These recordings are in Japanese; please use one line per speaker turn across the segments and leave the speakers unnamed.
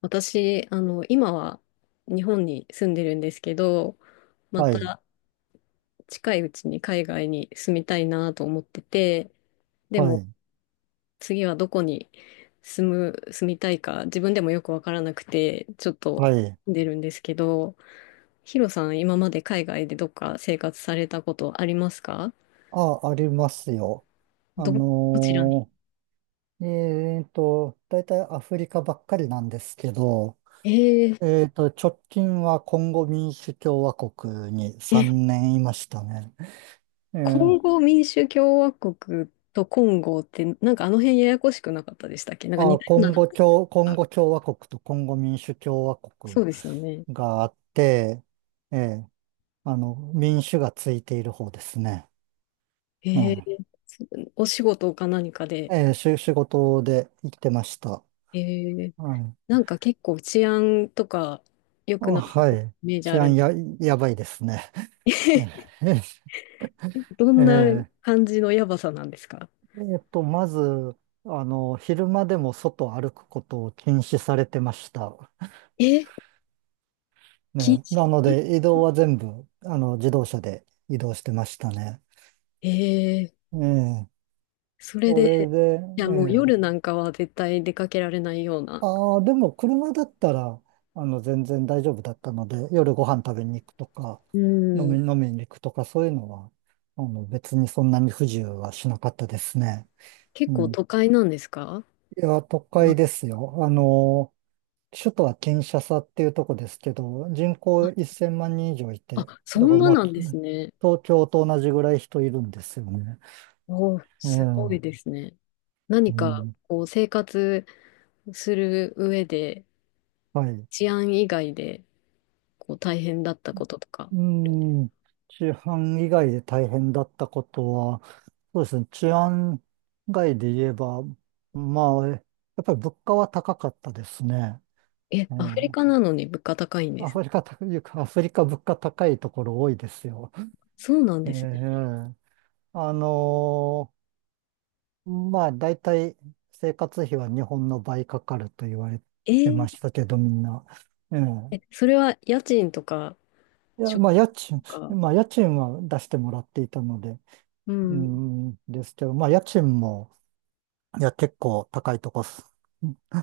私、今は日本に住んでるんですけど、ま
はい、
た近いうちに海外に住みたいなと思ってて、で
は
も
い、
次はどこに住みたいか自分でもよくわからなくて、ちょっと
はい。
住んでるんですけど、ヒロさん、今まで海外でどっか生活されたことありますか？
あ、ありますよ。あ
ど、どちらに？
の大体アフリカばっかりなんですけど、
えー、
直近はコンゴ民主共和国に
え、
3年いましたね。え
コン
ー、
ゴ民主共和国とコンゴって、なんかあの辺ややこしくなかったでしたっけ？なんか似
あ、
たような名前
コン
が。
ゴ共和国とコンゴ民主共和
そう
国
ですよね。
があって、えー、民主がついている方ですね。
へ
え
え、お仕事か何か
ー、
で。
えー、し仕事で生きてました。
へえ、
はい。
なんか結構治安とか良
あ、
くなさそ
は
うな
い。
イメージあ
治安
る。
や、やばいですね。え
どんな
え、
感じのやばさなんですか？
まず、昼間でも外を歩くことを禁止されてました。
え、禁
ね、
止。
なので、移動は全部、自動車で移動してましたね。
ええ、
ええ、
それ
これ
で、
で、
いや
え
もう
え、
夜なんかは絶対出かけられないような。
ああ、でも車だったら、全然大丈夫だったので、夜ご飯食べに行くとか、
う
飲み、
ん、
飲みに行くとか、そういうのは、別にそんなに不自由はしなかったですね。う
結構
ん。
都会なんですか？
いや、都
ま、
会ですよ。首都はキンシャサっていうとこですけど、人口1000万人以上い
あ、
て、
あ、そ
だか
ん
ら
な
まあ、
なんですね。
東京と同じぐらい人いるんですよね。
おー、
う
すご
ん、
い
う
ですね。何か
ん、
こう生活する上で
はい。
治安以外で、こう、大変だったこととか
う
ある。
ん、治安以外で大変だったことは、そうですね、治安外で言えば、まあ、やっぱり物価は高かったですね。
え、
え
アフリ
え。
カなのに物価高いんで
ア
す
フ
ね。
リカ、いうかアフリカ物価高いところ多いですよ。
そうなん
ええ。
ですね。
あのまあ、大体生活費は日本の倍かかると言われ
え
て
ー、
ましたけど、みんな。ええ。
え、それは家賃とか、
いや、
食
まあ、
費とか、
まあ、家賃は出してもらっていたので、
う
う
ん、
ん、ですけど、まあ、家賃も、いや、結構高いとこす、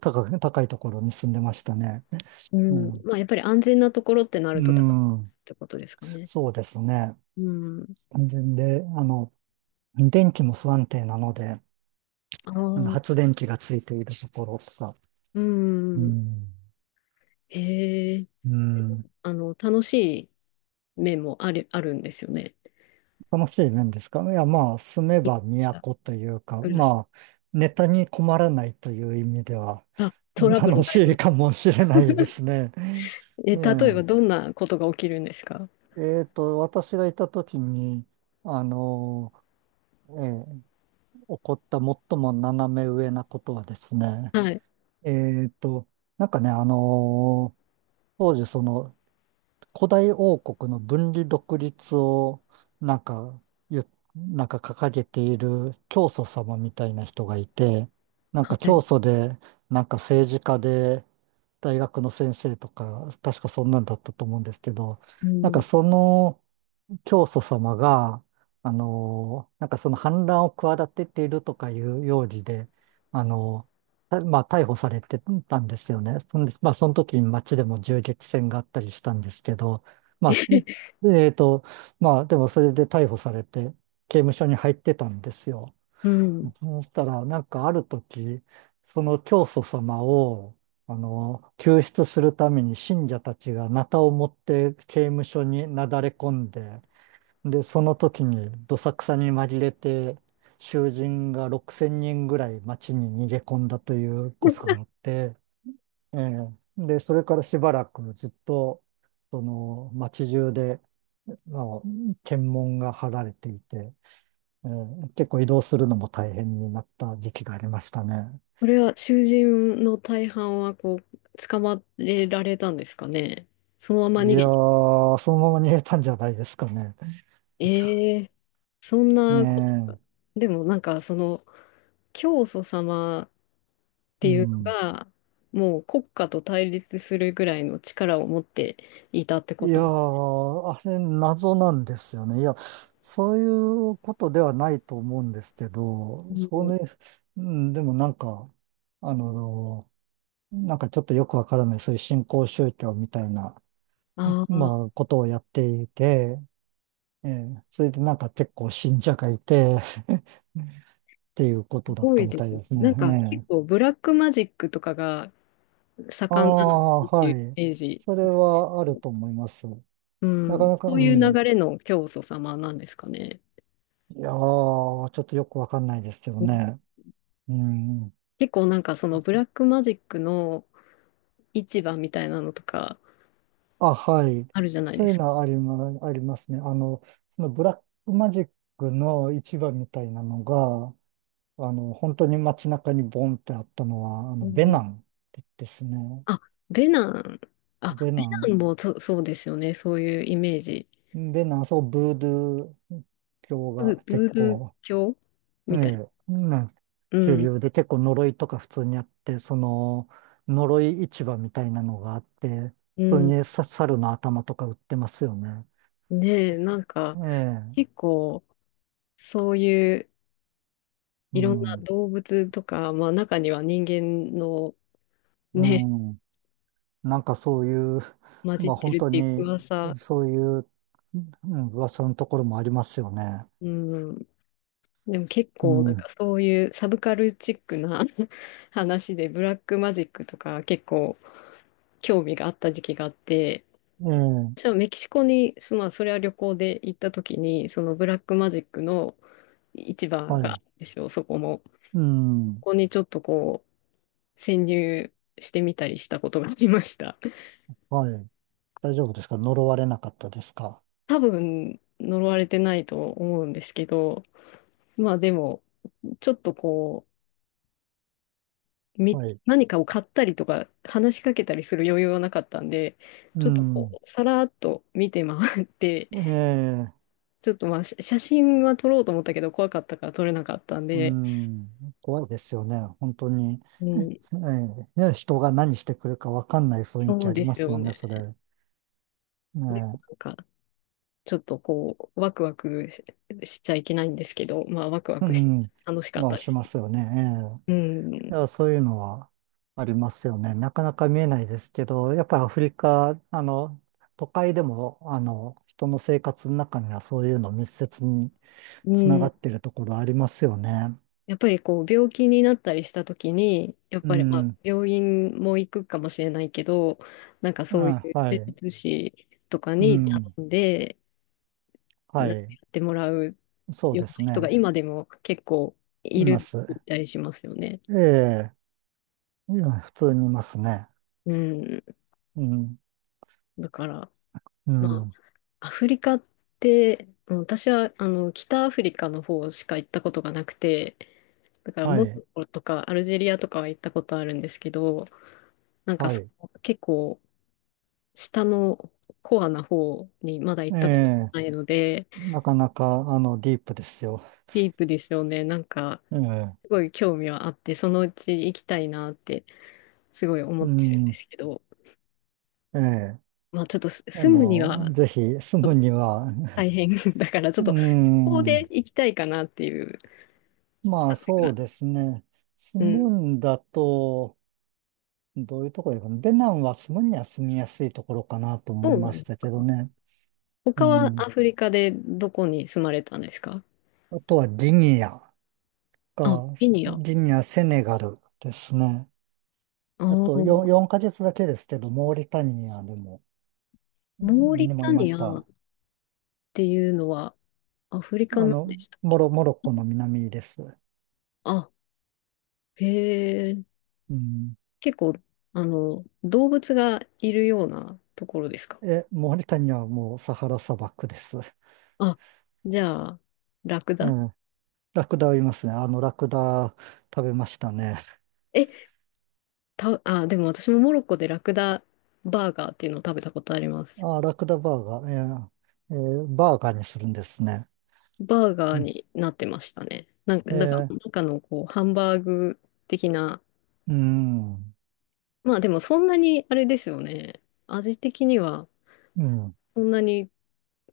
高く、高いところに住んでましたね。
う
う
ん。
ん、
まあ、やっぱり安全なところってなる
う
と高いっ
ん、
てことですかね。
そうですね。
うん。
で、電気も不安定なので、
ああ、
発電機がついているところとか、
う
う
ん。
ん、
ええ、
うん。
あの、楽しい面もあるんですよね。
楽しい面ですか？いや、まあ、住め
一
ば
社
都というか、
暮らし。
まあ、ネタに困らないという意味では、
あ、トラブル
楽
が
し
い
い
る。
かもしれないですね。
え、
え
例えばどんなことが起きるんですか？
え、私がいた時に、あの、えー起こった最も斜め上なことはですね、
はい。
えーと、なんかね、当時その、古代王国の分離独立を、なんか言、ゆなんか掲げている教祖様みたいな人がいて、なんか
は
教
い。
祖で、なんか政治家で、大学の先生とか、確かそんなんだったと思うんですけど、
う
なんか
ん。
その教祖様が、なんかその反乱を企てているとかいう容疑で、あの、たまあ逮捕されてたんですよね。そんで、まあその時に街でも銃撃戦があったりしたんですけど、まあ、すえっと、まあでもそれで逮捕されて刑務所に入ってたんですよ。
うん。
そしたら、なんかある時、その教祖様を、救出するために信者たちがナタを持って刑務所になだれ込んで、で、その時にどさくさに紛れて、囚人が6000人ぐらい街に逃げ込んだということがあって、ええ。で、それからしばらくずっと、その街中で、あの検問が張られていて、ええ、結構移動するのも大変になった時期がありましたね。
これは囚人の大半はこう、捕まえられたんですかね。そのまま逃
い
げ
や
に。
ー、そのまま逃げたんじゃないですかね。
ええ、そん
ね
なこ、
え、
でもなんかその、教祖様って
う
いうの
ん。
が、もう国家と対立するぐらいの力を持っていたって
い
こ
や
とな
ー、あれ謎なんですよね。いや、そういうことではないと思うんですけど、
の。
そ
うん、
うね、うん、でもなんか、あの、なんかちょっとよくわからない、そういう新興宗教みたいな、
ああ、
まあ、ことをやっていて、ええ。それでなんか結構信者がいて、っていうこ
す
とだっ
ご
た
い
み
で
たい
すね。
です
なんか
ね。
結
え
構
え。
ブラックマジックとかが
あ
盛んなのか
あ、
なってい
は
う
い。
イメージ。
それはあると思います。
う
なか
ん、
なか、
そ
う
ういう
ん。
流れの教祖様なんですかね。
いやー、ちょっとよくわかんないですけど
うん、
ね。うん。
結構なんかそのブラックマジックの市場みたいなのとか
あ、はい。
あるじゃない
そ
で
ういう
すか。
のはありますね。そのブラックマジックの市場みたいなのが、本当に街中にボンってあったのは、
う
ベ
ん、
ナンってですね。
あ、ベナン。あ、
ベ
ベ
ナ
ナン
ン。
もそ、そうですよね。そういうイメージ。
ベナン、そう、ブードゥー教が
ブ
結
ードゥー
構、
教
え
みたい。
え、うん、
う
主
ん。
流で結構呪いとか普通にあって、その、呪い市場みたいなのがあって、
う
普通
ん。
にさ猿の頭とか売ってますよね。
ねえ、なんか
え
結
え。
構そういう
う
いろんな
ん。
動物とか、まあ中には人間の
う
ね、
ん、なんかそういう、
混じっ
まあ
て
本
るっ
当
ていう
に
噂。
そういう、うん、噂のところもありますよね。
うん。でも結
う
構なん
ん。
かそういうサブカルチックな 話でブラックマジックとか結構興味があった時期があって、
ええ、
私はメキシコに、まあそれは旅行で行った時に、そのブラックマジックの市場
は
があ
い。
るんですよ、そこも。
うん。
ここにちょっとこう潜入してみたりしたことがありました。
はい。大丈夫ですか？呪われなかったですか？
多分呪われてないと思うんですけど、まあでもちょっとこう、
はい。
何かを買ったりとか話しかけたりする余裕はなかったんで、
う
ちょっとこ
ん。
う、さらっと見て回って、
ええ、
ちょっとまあ、写真は撮ろうと思ったけど怖かったから撮れなかったん
う
で、
ん。怖いですよね。本当に。
うん、
ええ、いや人が何してくるかわかんない雰囲
そ
気あ
う
り
で
ま
す
す
よ
もんね、そ
ね。
れ。え
な
え、
んか、ちょっとこう、ワクワクし、しちゃいけないんですけど、まあ、ワクワ
う
クし、
ん。
楽しかっ
まあ、
たで
しま
す。
すよね。
うん、
いや、そういうのはありますよね。なかなか見えないですけど、やっぱりアフリカ、都会でも、人の生活の中にはそういうの密接に
う
つなが
ん、
ってるところありますよね。
やっぱりこう病気になったりした時にやっ
う
ぱりま
ん、う
あ
ん、
病院も行くかもしれないけど、なんかそうい
は
う呪
い、
術師とか
う
に頼
ん、
んで
は
なんか
い、
やってもらう
そう
ような
です
人が
ね。
今でも結構い
いま
る
す。
みたりしますよね。
ええ、いや普通にいますね。
うん、
うん、
だから
う
ま
ん、
あアフリカって、うん、私はあの北アフリカの方しか行ったことがなくて、だから
は
モロ
い、
ッコとかアルジェリアとかは行ったことあるんですけど、なんか
は
そ
い。
の結構下のコアな方にまだ行
え
ったこと
え、
ないので、
なかなか、ディープですよ。
ディープですよね。なんか、
ええ、
すごい興味はあって、そのうち行きたいなって、すごい思
う
ってるんで
ん、
すけど、
ええ。
まあちょっと住むには
ぜひ住むには、
大変 だから、ち
う
ょっ
ー
と、ここで
ん、
行きたいかなっていう
まあ
感じが。
そうですね。住
うん。
むんだと、どういうところかな。ベナンは住むには住みやすいところかなと
ど
思い
うな
ま
ん
し
です
たけど
か？
ね。う
他は
ん。
アフリカでどこに住まれたんですか？
あとは
あ、
か
ケニア。あ
ギニア、セネガルですね。
あ、
あと
モ
4ヶ月だけですけど、モーリタニア
ーリ
にも
タ
いま
ニ
し
アっ
た。
ていうのはアフリカ
あ
なん
の、
でした。
モロッコの南です。
あ、へえ。
うん。
結構、あの、動物がいるようなところですか？
え、モーリタニアはもうサハラ砂漠です。
あ、じゃあ、ラク
う
ダ。
ん。ラクダはいますね。ラクダ食べましたね。
え、た、あ、でも私もモロッコでラクダバーガーっていうのを食べたことあります。
あー、ラクダバーガー。バーガーにするんですね。
バーガー
うん。
になってましたね。なんか、
え
だか
ー、
ら中のこう、ハンバーグ的な、
うん、
まあでもそんなにあれですよね。味的には
うん。
そんなに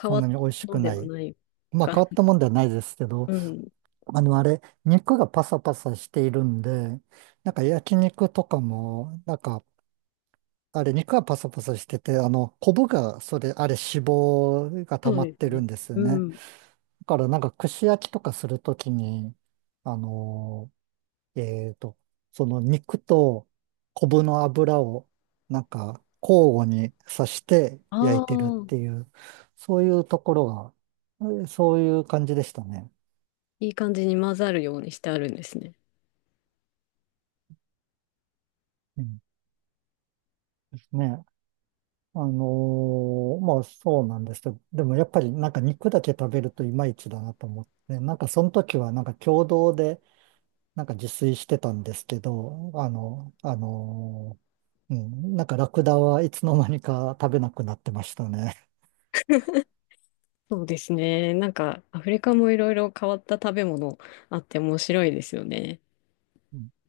変
そ
わ
ん
っ
な
た
に美味し
の
く
で
な
は
い。
ない
まあ、
か。
変わったもんではないですけど、
うん。
あれ、肉がパサパサしているんで、なんか焼肉とかも、なんか、あれ、肉がパサパサしてて、コブが、それ、あれ、脂肪が
そ
溜
う
まっ
です
てる
ね。
んですよ
う
ね。
ん。
だから、なんか、串焼きとかするときに、あのえーと、その肉と昆布の油をなんか交互に刺して焼い
あ
てるっ
あ、
ていう、そういうところが、そういう感じでしたね。
いい感じに混ざるようにしてあるんですね。
うん、ですね。まあそうなんですけど、でもやっぱりなんか肉だけ食べるといまいちだなと思って、なんかその時はなんか共同でなんか自炊してたんですけど、うん、なんかラクダはいつの間にか食べなくなってましたね。
そうですね。なんか、アフリカもいろいろ変わった食べ物あって面白いですよね。